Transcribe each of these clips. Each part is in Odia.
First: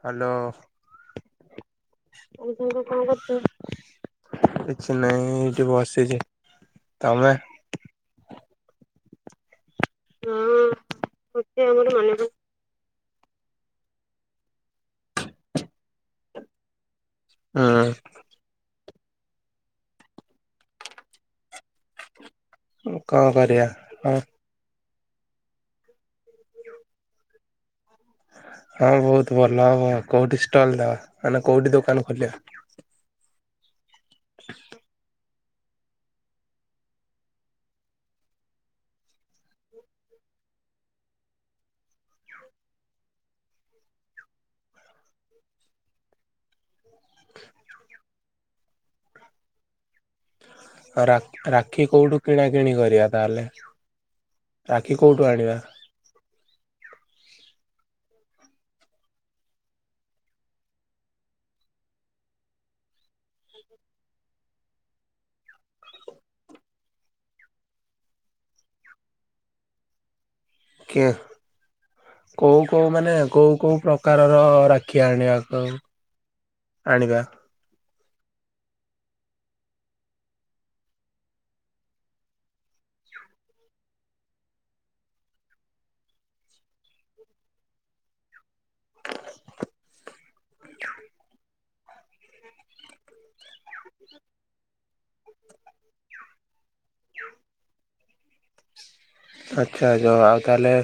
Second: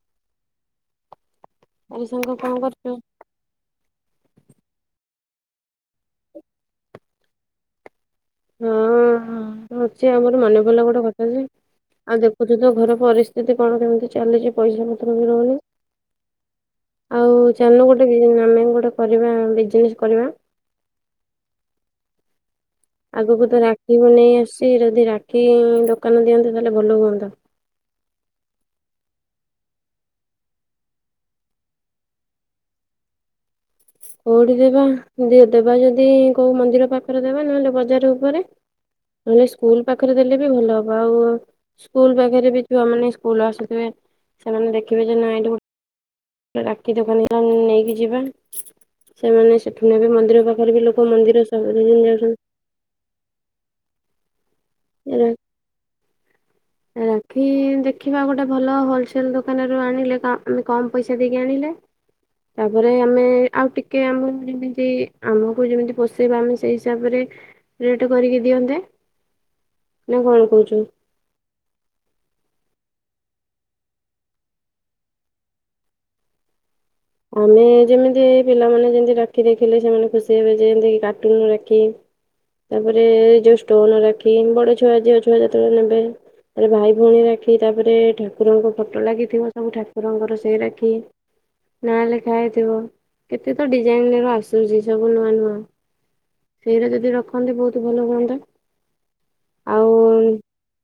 ହ୍ୟାଲୋ। ଆଉ ସାଙ୍ଗ କଣ କରୁଛୁ? କିଛି ନାଇଁ ଏଇଠି ବସିଛି। ତୋମେ? ଉ, ମୁଁ ତ ଅଛି, ଆଉ ମୋର ମନେ ପଇଲା ଗୋଟେ କଥା [unintelligible] ଏବେ ତ ଘର ପରିସ୍ଥିତି କଣ କେମିତି ଚାଲିଛି ପଇସା ପତ୍ର ବି ରହୁନି। ଆଉ ଚାଲୁନ ହୁଁ ଗୋଟେ ବିନ ଆମେ ଗୋଟେ କରିବା ବିଜନେସ କରିବା। କଣ ଆଗକୁ ତ କରିବା ହଁ ରାକ୍ଷୀପୁନେଇଁ ଆଶୁଚି ଯଦି ରାକ୍ଷୀ ଦୋକାନ ଦିଅନ୍ତେ ତା ହେଲେ ଭଲ ହୁଅନ୍ତା। ହଁ ବହୁତ ଭଲ ହବ କୋଉଠି ଷ୍ଟଲ୍ଟ ଟା ମାନେ କୋଉଠି ଦୋକାନ ଖୋଲିବା। କୋଉଠି ଦେବା ଦେବା ଯଦି କୋଉ ମନ୍ଦିର ପାଖରେ ଦେବା ନହେଲେ ବଜାର ଉପରେ। ନେହେଲେ ସ୍କୁଲ ପାଖରେ ଦେଲେ ବି ଭଲ ହବ ଆଉ। ସ୍କୁଲ ପାଖରେ ବି ଛୁଆମାନେ ସ୍କୁଲ ଆସୁଥିବେ ସେମାନେ ଦେଖିବେ ଯେ ନାଇଁ ଏ ରାକ୍ଷୀ ଦୋକାନରୁ ସେ ନେଇକି ଯିବେ ସେମାନେ ସେଠୁ ନେବେ ମ ମନ୍ଦିର ପାଖରେ ବି ଲୋକ ମନ୍ଦିର ସାମ୍ନାକୁ ଯାଉଛନ୍ତି। କିଣି କରିବା ତାହେଲେ ରାକ୍ଷୀ କୋଉଠୁ ଆଣିବା? ରାକ୍ଷୀ ଦେଖିବା ଗୋଟେ ଭଲ ହୋଲସେଲ ଦୋକାନରୁ ଆଣିଲେ ଆମେ କମ୍ ପଇସା ଦେଇକି ଆଣିଲେ। ତାପରେ ଆମେ ଆଉ ଟିକେ ଆମେ ଯେମତି ଆମକୁ ଯେମିତି ପୋଷେଇବ ଆମେ ସେଇ ହିସାବରେ ରେଟ କରିକି ଦିଅନ୍ତେ ନା କଣ କହୁଚ କ୍ୟା। କୋଉ କୋଉ ମାନେ କୋଉ କୋଉ ପ୍ରକାରର ରାକ୍ଷୀ ଆଣିବାକୁ ଆଣିବା। ଆମେ ଯେମିତି ପିଲାମାନେ ଯେମିତି ରାକ୍ଷୀ ଦେଖିଲେ ସେମାନେ ଖୁସି ହେବେ ଯେ ଯେମିତି କାର୍ଟୁନ ରାକ୍ଷୀ ତାପରେ ଯୋଉ ଷ୍ଟୋନ ରାକ୍ଷୀ ବଡ ଛୁଆ ଝିଅ ଛୁଆ ଯେତେବେଳେ ନେବେ। ତାରେ ଭାଇ ଭଉଣୀ ରାକ୍ଷୀ ତାପରେ ଠାକୁରଙ୍କ ଫଟୋ ଲାଗିଥିବ ସବୁ ଠାକୁରଙ୍କର ସେଇ ରାକ୍ଷୀ। ନାଁ ଲେଖା ହେଇଥିବ କେତେ ତ ଡିଜାଇନ ର ଆସୁଛି ସବୁ ନୂଆ ନୂଆ। ସେଇ ରା ଯଦି ରଖନ୍ତେ ବହୁତ ଭଲ ହୁଅନ୍ତା। ଆଉ ଆଚ୍ଛାଛ ଆଉ ତାହେଲେ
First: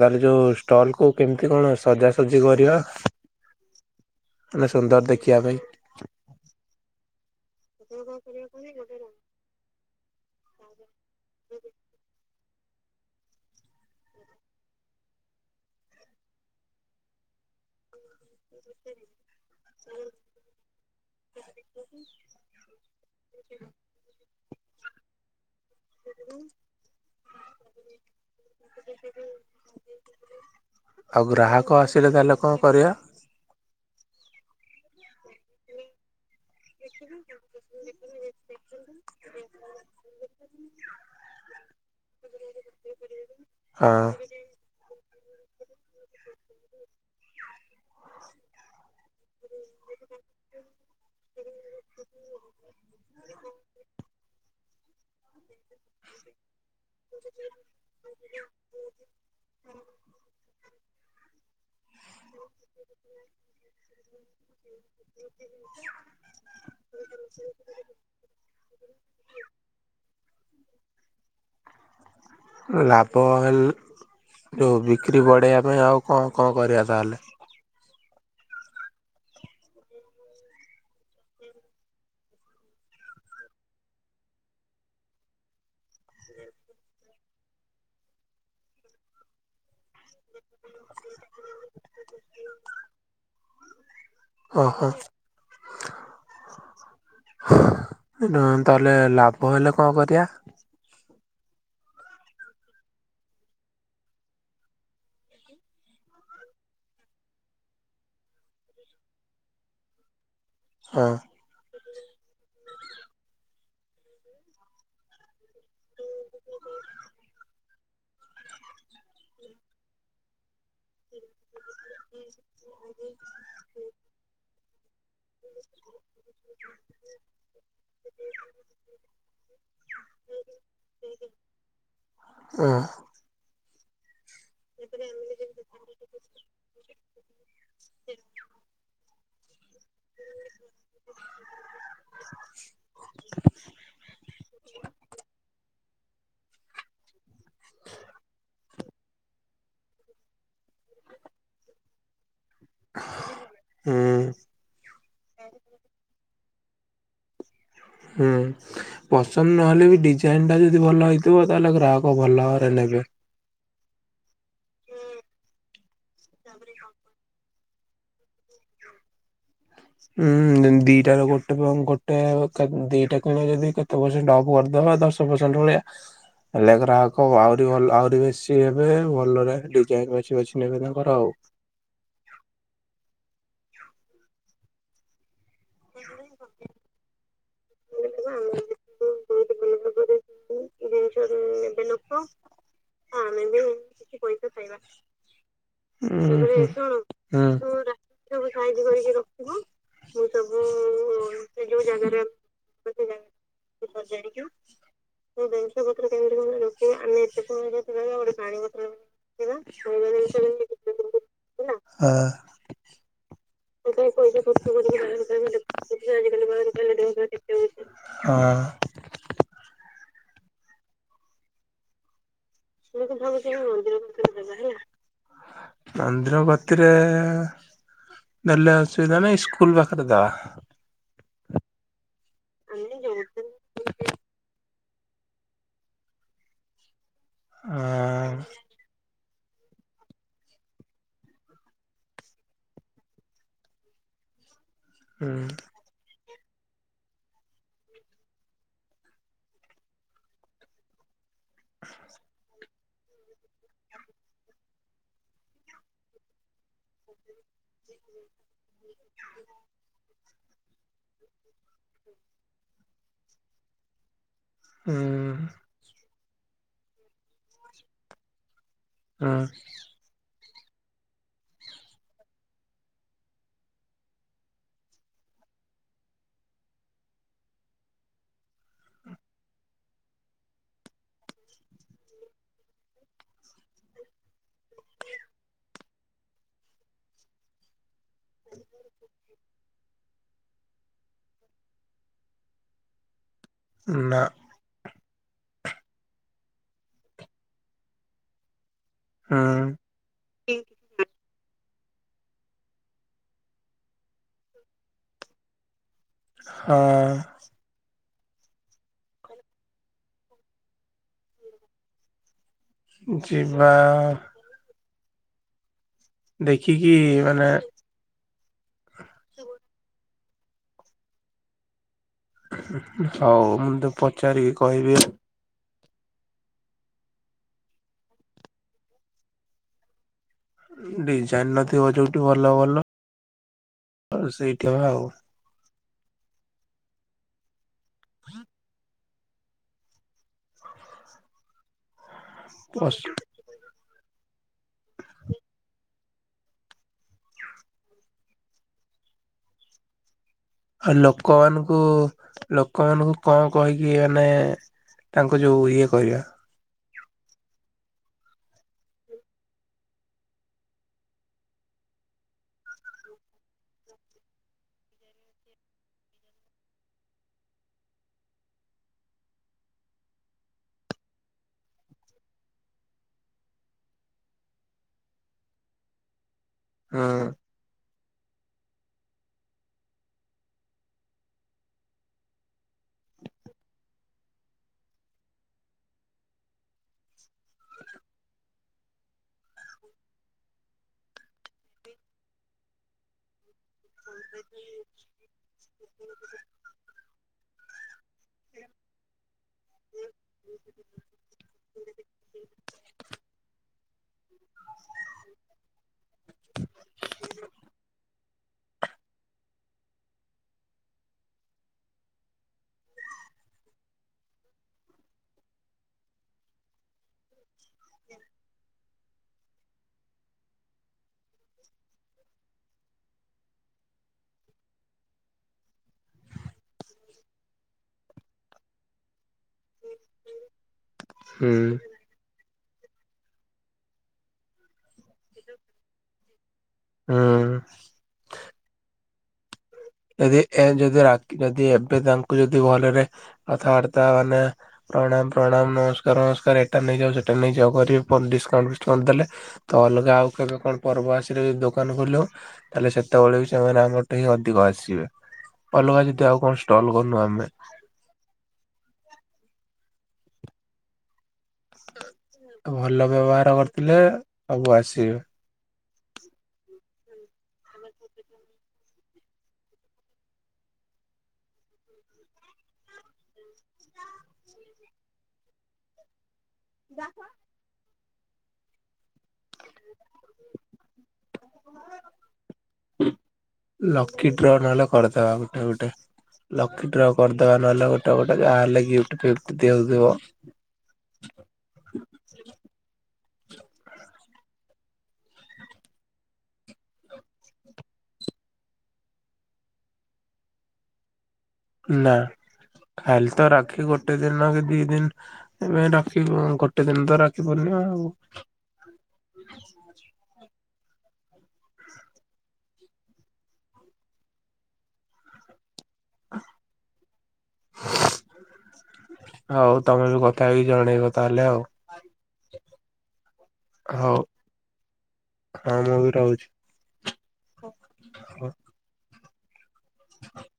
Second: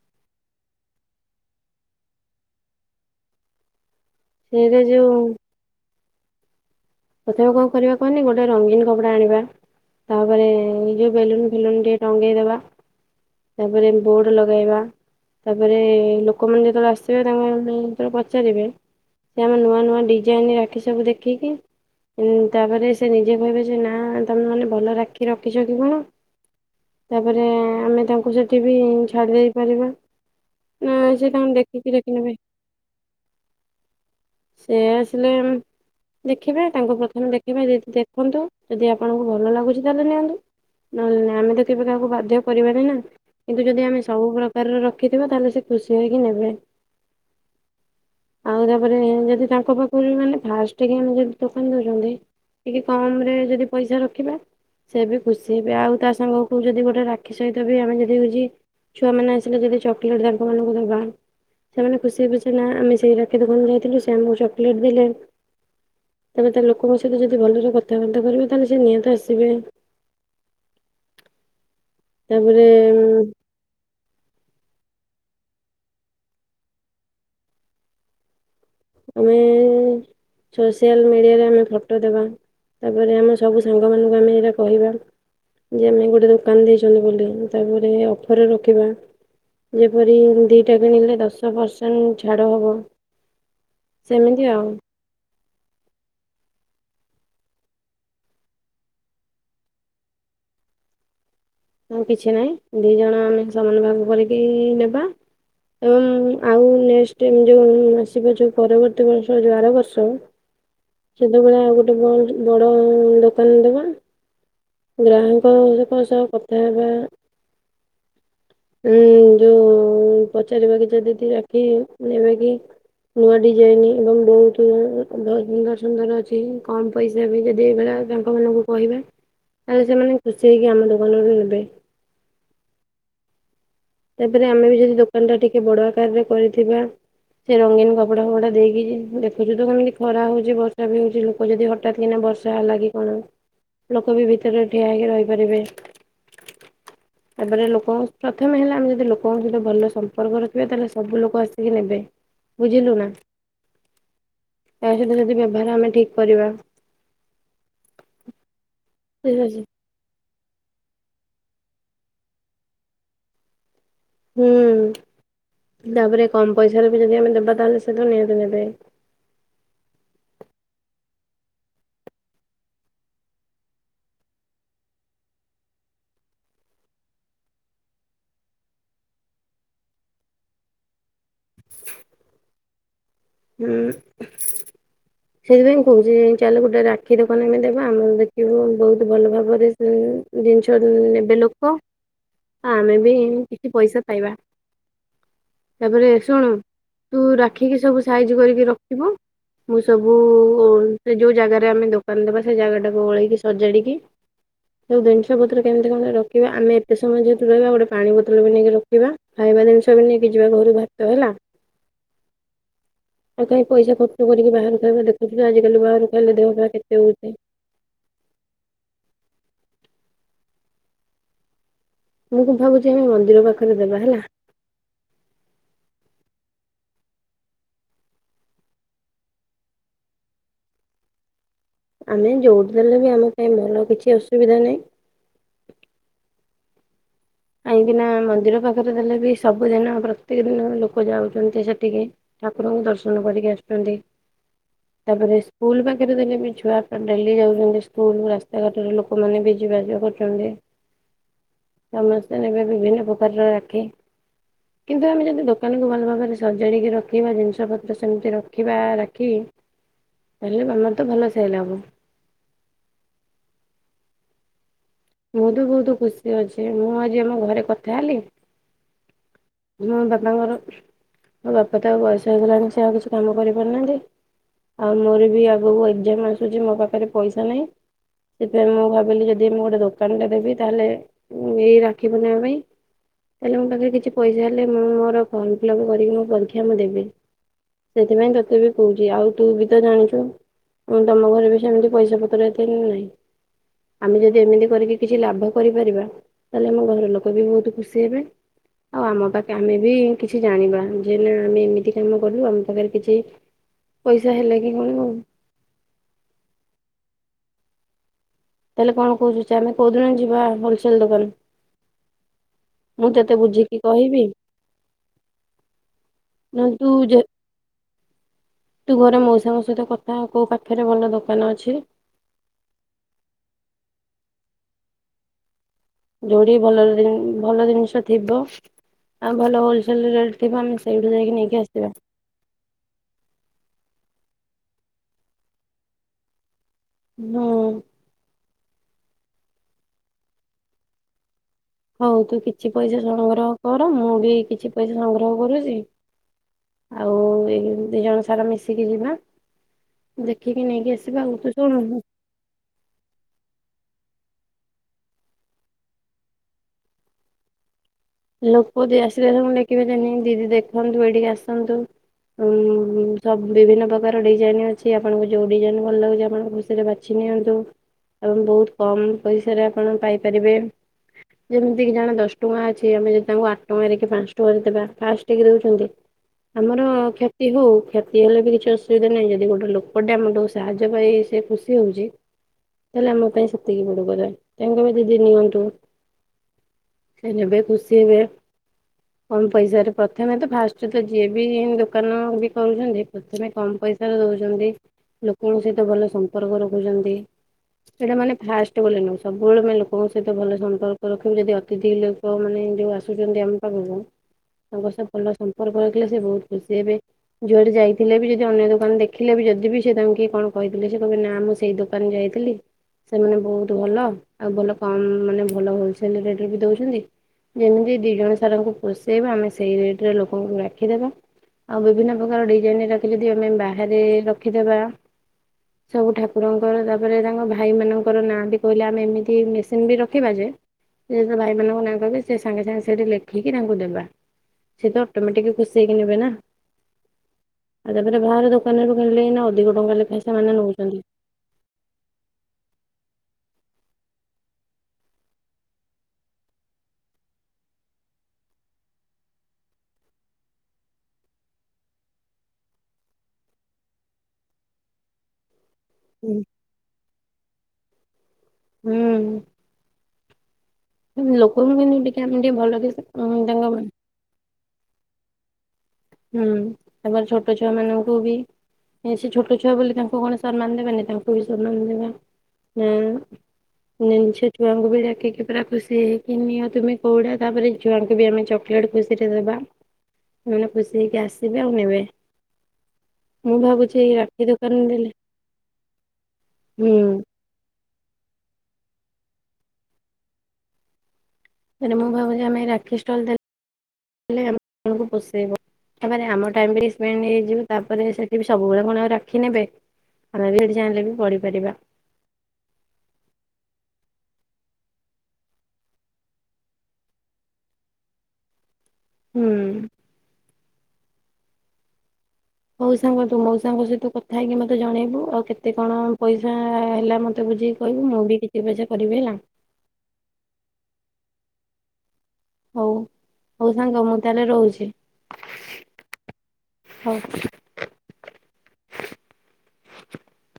ତାହେଲେ ଯୋଉ ଷ୍ଟଲ କୁ କେମିତି କଣ ସଜାସଜି କରିବା। ତମେ ସେଇରେ ସୁନ୍ଦର ଯୋଉ ଦେଖିବା ପାଇଁ। ତଥାପି କଣ କରିବା କହନି ଗୋଟେ ରଙ୍ଗୀନ କପଡା ଆଣିବା। ତାପରେ ଯୋଉ ବେଲୁନ ଫେଲୁନ ଟିକେ ଟଙ୍ଗେଇଦବା। ତାପରେ ବୋର୍ଡ ଲଗେଇବା ତାପରେ ଲୋକମାନେ ଯେତେବେଳେ ଆସିବେ ତାଙ୍କ ପାଇଁ ତେଣୁ ପଚାରିବେ ସେମାନେ ନୂଆ ନୂଆ ଡିଜାଇନ ରାକ୍ଷୀ ସବୁ ଦେଖିକି ତାପରେ ସେ ନିଜେ କହିବେ ଯେ ନା ତମେ ମାନେ ଭଲ ରାକ୍ଷୀ ରଖିଛ କି କଣ? ତାପରେ ଆମେ ତାଙ୍କୁ ସେଠି ବି ଛାଡ଼ି ଦେଇ ପାରିବା। ନା ଆଉ ସେ ତାଙ୍କୁ ଗ୍ରାହକ ଦେଖିକି ଆସିଲେ ଦେଖିନେବେ। ତାହେଲେ କଣ କରିବା ସେ ଆସିଲେ ଦେଖିବେ ତାଙ୍କୁ ପ୍ରଥମେ ଦେଖିବେ ଦେଖନ୍ତୁ ଯଦି ଆପଣଙ୍କୁ ଭଲ ଲାଗୁଚି ତାହେଲେ ନିଅନ୍ତୁ। ନହେଲେ ନାଇଁ ଆମେ ତ କେବେ କାହାକୁ ବାଧ୍ୟ କରିବାନି ନା କିନ୍ତୁ ଯଦି ହଁ ଆମେ ସବୁ ପ୍ରକା ତାରେ ରଖିଥିବା ତାହେଲେ ସେ ଖୁସି ହେଇକି ନେବେ। ଆଉ ତାପରେ ଏମ୍ ଯଦି ତାଙ୍କ ପାଖରୁ ମାନେ ଫାଷ୍ଟ କି ଆମେ ଯଦି ଦୋକାନ ଦଉଛନ୍ତି ଟିକେ କମ ରେ ଯଦି ପଇସା ରଖିବା। ସେ ବି ଖୁସି ହେବେ ଆଉ ତା ସାଙ୍ଗକୁ ଯଦି ଗୋଟେ ରାକ୍ଷୀ ସହିତ ବି ଆମେ ଯଦି ହଉଛି ଛୁଆମାନୋନ ଆସିଲେ ଯଦି ଚକୋଲେଟ୍ ଦ ମାନଙ୍କୁ ଦେବା ସେମାନେ ଖୁସି ହେବେଛ ନା ଆମେ ସେଇ ରାକ୍ଷୀ ଦୋକାନ ଯାଇଥିଲୁ ସେ ଆମକୁ ଚକୋଲେଟ୍ ଦେଲେ। ସେ ତମେ ତ ଲୋକଙ୍କ ସହିତ ଯଦି ଭଲରେ କଥାବାର୍ତ୍ତା କରିବେ ତାହେଲେ ସେ ନିହାତି ଆସିବେ। ତାପରେ ଲାଭ ହେଲେ ଯେଉଁ ବିକ୍ରି ବଢ଼େଇବା ପାଇଁ ଆଉ କଣ କଣ କରିବା ତାହେଲେ। ଆମେ ସୋସିଆଲ ମିଡିଆରେ ଆମେ ଫଟୋ ଦେବା। ତାପରେ ଆମ ସବୁ ସାଙ୍ଗମାନଙ୍କୁ ଆମେ ଏଇଟା କହିବା। ଯେ ଆମେ ଗୋଟେ ଦୋକାନ ଦେଇଛନ୍ତି ବୋଲି ତାପରେ ଅଫରରେ ରଖିବା। ଯେପରି ଦିଟା କିଣିଲେ ଦଶ ପ୍ରସେଣ୍ଟ୍ ଛାଡ଼ ହବ। ସେମିତି ଓ ଆଉ। ହୋ। [unintelligible] ତାହେଲେ ଲାଭ ହେଲେ କଣ କରିବା? ଆଉ କିଛି ନାହିଁ ଦି ଜଣ ଆମେ ସମାନ ଭାଗ କରିକି ନେବା। ଉଁ ଆଉ ନେକ୍ସଟ୍ ଏ ଯୋଉ ଆସିବା ଯେଉଁ ପରବର୍ତ୍ତୀ ବର୍ଷ ଆର ବର୍ଷ ହଁ। ସେତେବେଳେ ଆଉ ଗୋଟେ ବ ବଡ଼ ଦୋକାନ ଦବା। ଗ୍ରାହକ ଙ୍କ ସହ କଥା ହେବା। ଉଁ ଯୋଉ ପଚାରିବା କି ଯଦି [unintelligible] ନେବେ କି ନୂଆ ଡିଜାଇନ୍ ଏବଂ ବହୁତ୍ ବହୁତ୍ ସୁନ୍ଦର ସୁନ୍ଦର ଅଛି କମ୍ ପଇସା ବି ଯଦି ଏଇଭଳି ତାଙ୍କ ମାନଙ୍କୁ କହିବେ। ତାହେଲେ ସେମାନେ ଖୁସି ହେଇକି ଆମ ଦୋକାନରୁୁ ନେବେ। ହୁଁ। ତାପରେ ଆମେ ବି ଯଦି ଦୋକାନ ଟା ଟିକେ ବଡ଼ ଆକାର ରେ କ ଥିବା ସେ ରଙ୍ଗୀନ କପଡ଼ା ଫପଡା଼ ଦେଇକି ଏବେ ତ କେମିତି ଖରା ହଉଛି ବର୍ଷା ବି ହଉଛି ଲୋକ ଯଦି ହଠାତ୍ କିନା ବର୍ଷା ହେଲା କି କଣ ଲୋକ ବି ଭିତରେ ଠିଆ ହେଇକି ରହିପାରିବେ। ତାପରେ ଲୋକଙ୍କ ପ୍ରଥମେ ହେଲା ଆମେ ଯଦି ଲୋକଙ୍କ ସହିତ ଭଲ ସମ୍ପର୍କ ରଖିବା ତାହେଲେ ସବୁ ଲୋକ ଆସିକି ନେବେ। ବୁଝିଲୁ ନା ହୁଁ ତା ସହିତ ଯଦି ବ୍ୟବହାର ଆମେ ଠିକ୍ କରିବା। ହୁଁ ଠିକ୍ ପସନ୍ଦ ଅଛି। ନହେଲେ ବି ଡି ଡିଜାଇନ୍ ଟା ଯଦି ଭଲ ହେଇଥିବ ତାହେଲେ ଗ୍ରାହକ ଭଲ ଭାବରେ ନେବେ। ହୁଁ ତାପରେ କମ୍ ପଇସାାରେ ବି ଯଦି ଆମେ ଦେବା ତାହେଲେ ସେତ ନିହାତି ନେବେ। ହୁଁ ଦିଟା ର [unintelligible] ମୁଁ କହୁଛି [unintelligible] ଦଶ ପ୍ରସେଣ୍ଟ୍ ଭଳିଆ ହେଲେ ଗ୍ରାହକ ଆହୁରି ଭଲ ଆହୁରି ବେଶୀ ହେବେ ଭଲରେ ଡିଜାଇନ୍ ବାଛି ବାଛି ନେବେ ତାଙ୍କର ଆଉ। [unintelligible] ହୁଁ। ସେଇଥିପାଇଁ କହୁଛି ଚାଲ ଗୋଟେ ରାକ୍ଷୀ ଦୋକାନ ଆମେ ଦେବା ଆମର ଦେଖିବୁ ଭଲ ଭାବରେ [unintelligible] ଜିନି ନେବେ ଲୋକ ଆମେ ବି କିଛି ପଇସା ପାଇବା। ତାପରେ ହୁଁ ଶୁଣ ହୁଁ ତୁ ରାକ୍ଷୀ କି ସବୁ ସାଇଜି କରିକି ରଖିବୁ। ହୁଁ। ମୁଁ ସବୁ ସେ ଯୋଉ ଜାଗାରେ ଆମେ ଦୋକାନ ଦେବା ସେ ଜାଗାଟାକୁ ଓଳେଇକି ସଜାଡ଼ିକି ଉ ଜିନିଷ ପତ୍ର କେମତି [unintelligible] କଣ ରଖିବା ଆମେ ଏତେ ସମୟ ଯେହେତୁ ରହିବା ଗୋଟେ ପାଣି ବୋତଲ ବି ନେଇକି ରଖିବା ଖାଇବା ଜିନିଷ ବି ନେଇକି ଯିବା ଘରୁ [unintelligible] ହେଲା। [unintelligible] ଆଉ କାହିଁ ପଇସା ଖର୍ଚ୍ଚ କରି ବାହାର ଖାଇବା ଦେଖୁ ନା ଆଜିକାଲି ବାହା ରୁ ଖାଇଲେ ଦେହ ପା କେତେ [unintelligible] ହଁ। ହୁଁ। [unintelligible] ଭାବ ମନ୍ଦିର ଗତିରେ ନେଲେ ଅସୁବିଧା ନାଇଁ ସ୍କୁୂଲ ପାଖରେ ଦବା। ଆମେ ଯୋଉଠି ଦେଲେ ବି ଆମ ପାଇଁ ଭଲ କିଛି ଅସୁବିଧା ନାହିଁ। ଅ କାହିଁକିନା ମନ୍ଦିର ପାଖରେ ଦେଲେ ବି ସବୁଦିନ ପ୍ରତ୍ୟେକ ଦିନ ଲୋକ ଯାଉଛନ୍ତି ସେଠିକି। ଠାକୁରଙ୍କୁ ଦର୍ଶନ କରିକି ଆସିଥାନ୍ତି ହୁଁ ତାପରେ ସ୍କୁଲ ପାଖରେ ଦେଲେ ବି ଛୁଆ ଡେଲି ଯାଉଛନ୍ତି ସ୍କୁଲ ରାସ୍ତାଘାଟରେ ଲୋକମାନେବି ଜିବା ଆସିବା କରୁଛନ୍ତି। ସମସ୍ତେ ନେବେ ବିଭିନ୍ନ ପ୍ରକାରର ରାକ୍ଷୀ। କିନ୍ତୁ ଆମେ ଯଦି ଦୋକାନକୁ ଭଲ ଭାବରେ ସଜାଡ଼ିକି ରଖିବା ଜିନିଷ ପତ୍ର ସେମିତି ରଖି ରଖିବା ରଖି ତାହେଲେ ଆମର ତ ଭଲ ସେଲ୍ ହେବ। ହୁଁ ମୁଁ ଭି ବହୁତ ଖୁସି ଅଛି ମୁଁ ଆଜି ଆମ ଘରେ କଥା ହେଲି ହଁ। ମୋ ବାପାଙ୍କର ମୋ ବାପା ତ ଆଉ ବୟସ ହେଇଗଲାଣି ସେ ଆଉ କିଛି କାମ କରିପାରୁନାହାନ୍ତି। ଆଉ ମୋର ବି ଆଗକୁ ଏକ୍ଜାମ ଆସୁଛି ମୋ ପାଖରେ ପଇସା ନାହିଁ। ସେଥିପାଇଁ ମୁଁ ଭାବିଲି ଯଦି ମୁଁ ଗୋଟେ ଦୋକାନ ଟେ ଦେବି ତାହେଲେ ଏଇ ରାକ୍ଷୀ ପୂର୍ଣ୍ଣିମା ପାଇଁ ତାହେଲେ ମୋ ପାଖରେ କିଛି ପଇସା ହେଲେ ମୁଁ ମୋର ଫର୍ମ ଫିଲପ୍ କରିକି ମୁ ପରୀକ୍ଷା ମୁଁ ଦେବି। ସେଥିପାଇଁ ତତେ ବି କହୁଛି ଆଉ ତୁ ବି ତ ଜାଣିଛୁ ମୁଁ ତମ ଘରେ ବି ସେମିତି ପଇସା ପତ୍ର ଏତେ ନାହିଁ। ଆମେ ନା ଯଦି ଏମିତି କରିକି କିଛି ଲାଭ କରିପାରିବା ତାହେଲେ ଆମ ଘର ଲୋକ ବି ବହୁତ ଖୁସି ହେବେ। ଆଉ ଆମ ହୁଁ ପାଖେ ଆମେ ବି କିଛି ଜାଣିବା। ଯେ ନା ଆମେ ଏମିତି କାମ କଲୁ ଆମ ପାଖରେ କିଛି ପଇସା ହେଲା କି କଣ ଆଉ। ହଁ। ତାହେଲେ କଣ କହୁଛୁ ଚା ଆମେ କୋଉଦିନ ଯିବା ହୋଲସଲ ଦୋକାନ? ମୁଁ ତତେ ଯିବା ବୁଝିକି କହିବି। ନହେଲେ ତୁ ଦେଖିକି ଯେ ମାନେ ତୁ ଘରେ ମଉସାଙ୍କ ସହିତ କଥା କୋଉ ପାଖରେ ଭଲ ଦୋକାନ ଅଛି? ହଉ ମୁଁ ତ ପଚାରିକି କହିବି। ଯୋଉଠି ଭଲ ଭଲ ଜିନିଷ ଥିବ ଆଉ ଭଲ ହୋଲସେଲ ରେଟ୍ ଥିବ ଆମେ ସେଇଠୁ ଯାଇକି ଡିଜାଇନ ନେଇକି ନଥିବ ଆସିବା। ଯୋଉଠି ଭଲ ଭଲ ସେଇଟା ଆଉ ହୁଁ। [inaudible] [inaudible] ହଉ ତୁ କିଛି ପସ ପଇସା ସଂଗ୍ରହ କର ମୁଁ ବି କିଛି ପଇସା ସଂଗ୍ରହ କରୁଛି। ଆଉ ଏ ଦି ଜଣ ସାରା ମିଶିକି ଯିବା। ଦେଖିକି ନେଇକି ଆସିବା ଆଉ ତୁ ଶୁଣନ୍ତୁ। ଲୋକମାନନଙ୍କୁ କଣ କହିକି ମାନେ ତାଙ୍କୁ ଯୋଉ ଇଏ କରିବା ଲୋକଦି ଆସିବେ ମୁଁ ଲେଖିିବି ଜେ ଦିଦି ଦେଖନ୍ତୁ ଏଇଠିକି ଆସନ୍ତୁ। ଉଁ ସବୁ ବିଭିନ୍ନ ପ୍ରକାର ଡିଜାଇନ ଅଛି ଆପଣଙ୍କୁ ଯୋଉ ଡିଜାଇନ ଭଲ ଲାଗୁଛି ଆପଣ ଖୁସିରେ ବା ବାଛି ନିଅନ୍ତୁ ଏବଂ ବହୁତ କମ ପଇସାରେ ଆପଣ ପାଇପାରିବେ। ଯେମିତି କି ଜଣେ ଦଶ ଟଙ୍କା ଅଛି ଜଦି ଆମେ ତାଙ୍କୁ ଆଠ ଟଙ୍କାରେ କି ପାଞ୍ଚ ଟଙ୍କାରେ ଦେବା ଫାଷ୍ଟକି ଦେଉଛନ୍ତି। ଆମର ହୁଁ କ୍ଷତି ହଉ କ୍ଷ୍ୟ ସିଏ ହେଲେ ବି କିଛି ଅସୁବିଧା ନାହିଁ ଯଦି ଗୋଟେ ଲୋକଟେ ଆମଠୁ ସାହାଯ୍ୟ ପାଇ ସେ ଖୁସି ହଉଛି। ତାହେଲେ ଆମ ପାଇଁ ସେତିକି ବଡ କଥା ତାଙ୍କ ପାଇଁ ଦିଦି ନିଅନ୍ତୁ। ସେ ନେବେ ଖୁସି ହେବେ। କମ ପଇସାରେ ପ୍ରଥମେ ତ ଫାଷ୍ଟ ତ ଯିଏ ବି ଦୋକାନ ବି କରୁଛନ୍ତି ପ୍ରଥମେ କମ ପଇସା [unintelligible] ଦଉଛନ୍ତି ଲୋକଙ୍କ ସହିତ ଭଲ ସମ୍ପର୍କ ରଖୁଛନ୍ତି। ସେଇଟା ମାନେ ଫାଷ୍ଟ ବୋଲି ନୁହଁ ସବୁବେଳେ ଆମେ ଲୋକଙ୍କ ସହିତ ଭଲ ସମ୍ପର୍କ ରଖିବୁ ଯଦି ଅତିଥି ଲୋକମାନେ ଯୋଉ ଆସୁଛନ୍ତି ଆମ ପାଖକୁ ତାଙ୍କ ସହ ଭଲ ସମ୍ପର୍କ ରଖିଲେ ସେ ବହୁତ ଖୁସି ହେବେ। ଯୁଆଡ଼େ ଯାଇଥିଲେ ବି ଯଦି ଅନ୍ୟ ଦୋକାନ ଦେଖିଲେ ବି ଯଦି ବିି ସେ ତାଙ୍କୁ କଣ କହିଥିଲେ ସେ କହିବେ ନା ମୁଁ ସେଇ ଦୋକାନ ଯାଇଥିଲି। ସେମାନେ ବହୁତ୍ ଭଲ ଆଉ ଭଲ କମ ମାନେ ଭଲ ହୋଲସେଲ୍ ରେଟ୍ ରେ ବି ଦଉଛନ୍ତି ଯେମିତି ଦି ଜଣ ସାରଙ୍କୁ ପୋଷେଇବା ଆମେ ସେଇ ରେଟ୍ ରେ ଲୋକଙ୍କୁ ରଖିଦବା। ଆଉ ବିଭିନ୍ନ ପ୍ରକାର ଡିଜାଇନ ଡାକି ଯଦି ଆମେ ବାହାରେ ରଖିଦବା। ସବୁ ଠାକୁରଙ୍କର ତାପରେ ତାଙ୍କ ଭାଇମାନଙ୍କର ନାଁ ବି କହିଲେ ଆମେ ଏମିତି ମେସିନ୍ ବି ରଖିବା ଯେ ସେ ହୁଁ ଭାଇ ମନା ସେ ସାଙ୍ଗେ ସାଙ୍ଗେ ସେଠି ଲେଖିକି ତାଙ୍କୁ ଦେବା ସିଏ ତ ଅଟୋମେଟିକ୍ ଖୁସି ହେଇକି ନେବେ ନା ହଁ ଆଉ ତାପରେ ବାହାର ଦୋକାନରୁ କିଣିଲେ ଏଇନା ଅଧିକ ଟଙ୍କା ଲେଖାଏଁ ଯଦି ସେମାନେ ଏ ଯଦି ନଉଛନ୍ତି। ରା ଯଦି ଏବେ ତାଙ୍କୁ ଯଦି ଭଲରେ କଥାବାର୍ତ୍ତା ମାନେ ପ୍ରଣାମ ପ୍ରଣାମ ନମସ୍କାର ଫସ୍କାର ଏଟା ନେଇଯାଅ ସେଟା ନେଇଯାଅ ଡିସକାଉଣ୍ଟ ଫିସ୍ କାଉଣ୍ଟ ଦେଲେ ତ ଅଲଗା ଆଉ କେବେ କଣ ପର୍ବ ଆସିଲେ ବି ଦୋକାନ ଖୋଲ ତାହେଲେ ସେତେବେଳେ ବି ସେମାନେ ଆମ ପଟେ ହିଁ ଅଧିକ ଆସି ଆସିବେ ଅଲଗା ଯଦି ହୁଁ। ଆଉ କଣ ଷ୍ଟଲ କରନୁ ଆମେ ହୁଁ ଲୋକଙ୍କୁ କିନ୍ତୁ ଟିକେ ଆମେ ଟିକେ ଭଲ ବ୍ୟବହାର ତାଙ୍କ କରିଥିଲେ ସବୁ ଆସିବେ। ହୁଁ ତାପରେ ଛୋଟ ଛୁଆ ମାନଙ୍କୁ ବି ବେଶି ଛୋଟ ଛୁଆ ବୋଲି ତାଙ୍କୁ କଣ ସମ୍ମାନ ଦେବେନି ତାଙ୍କୁ ବି ସମ୍ମାନ ଦେବା ଆ ଛୁଆଙ୍କୁ ବି ଡାକିକି ପୁରା ଖୁସି ହେଇ ଅ ତୁମେ କୋଉଟା ତାପରେ ଛୁଆଙ୍କୁ ବି ଆମେ ଚକୋଲେଟ୍ ଖୁସିରେ ଦେବା ସେ ଖୁସି ସି ହେଇକି ଆସିବେ ଆଉ ନେବେ ମୁଁ ଭାବୁଛି ଏଇ ଲକି ରାକ୍ଷୀ ଡ୍ର ଦୋକାନ ନହେଲେ ଦେଲେ କରିଦେବା ଗୋଟେ ଗୋଟେ ଲକି ହୁଁ ଡ୍ର କରିଦ ଦବା ନହେଲେ ଗୋଟ ଗୋଟେ ଯାହେଲେ ଗିଫ୍ଟ ଫିଫ୍ଟ ଦେଉଥିବ ମାନେ ମୁଁ ଭାବୁଛି ଆମେ ରାକ୍ଷୀ ଷ୍ଟଲ ଦେଲେ ଆପଣଙ୍କୁ ପୋଷେଇବ। ତାପରେ ଆମ ଟାଇମ୍ ରେ ସ୍ପେଣ୍ଡ ହେଇଯିବ ତାପରେ ସେଠି ସବୁବେଳେ କଣ ଆଉ ରଖି ନେବେ। [unintelligible] ବି ପଢିପାରିବା ନା ଖାଲି ତ ରାକ୍ଷି ଗୋଟେ ଦିନ କି ଦି ଦିନ୍ ଏବେ ରାକ୍ଷୀ ଗୋଟେ ଦିନ୍ ତ ରାଖି ଫୂର୍ଣ୍ଣିମା ଆଉ ହୁଁ ହଉ ସାଙ୍ଗ ତୁ ମଉସାଙ୍କ ସହିତ କଥା ହେଇକି ମତେ ଜଣେଇବୁ ଆଉ କେତେ କଣ ପଇସା ହେଲା ମତେ ବୁଝେଇକି କହିବୁ ମୁଁ ବି କିଛି ପଇସା କରିବି ହେଲା। ହଉ ତମେ ବି କ କଥା ହେଇ ଜଣେଇବ ତାହେଲେ ଆଉ ହଉ ହଉ ସାଙ୍ଗ ମୁଁ ତାହେଲେ ରହୁଛି। ହଁ ମୁଁ ବି ହଉ। ରହୁଛି। [inaudible]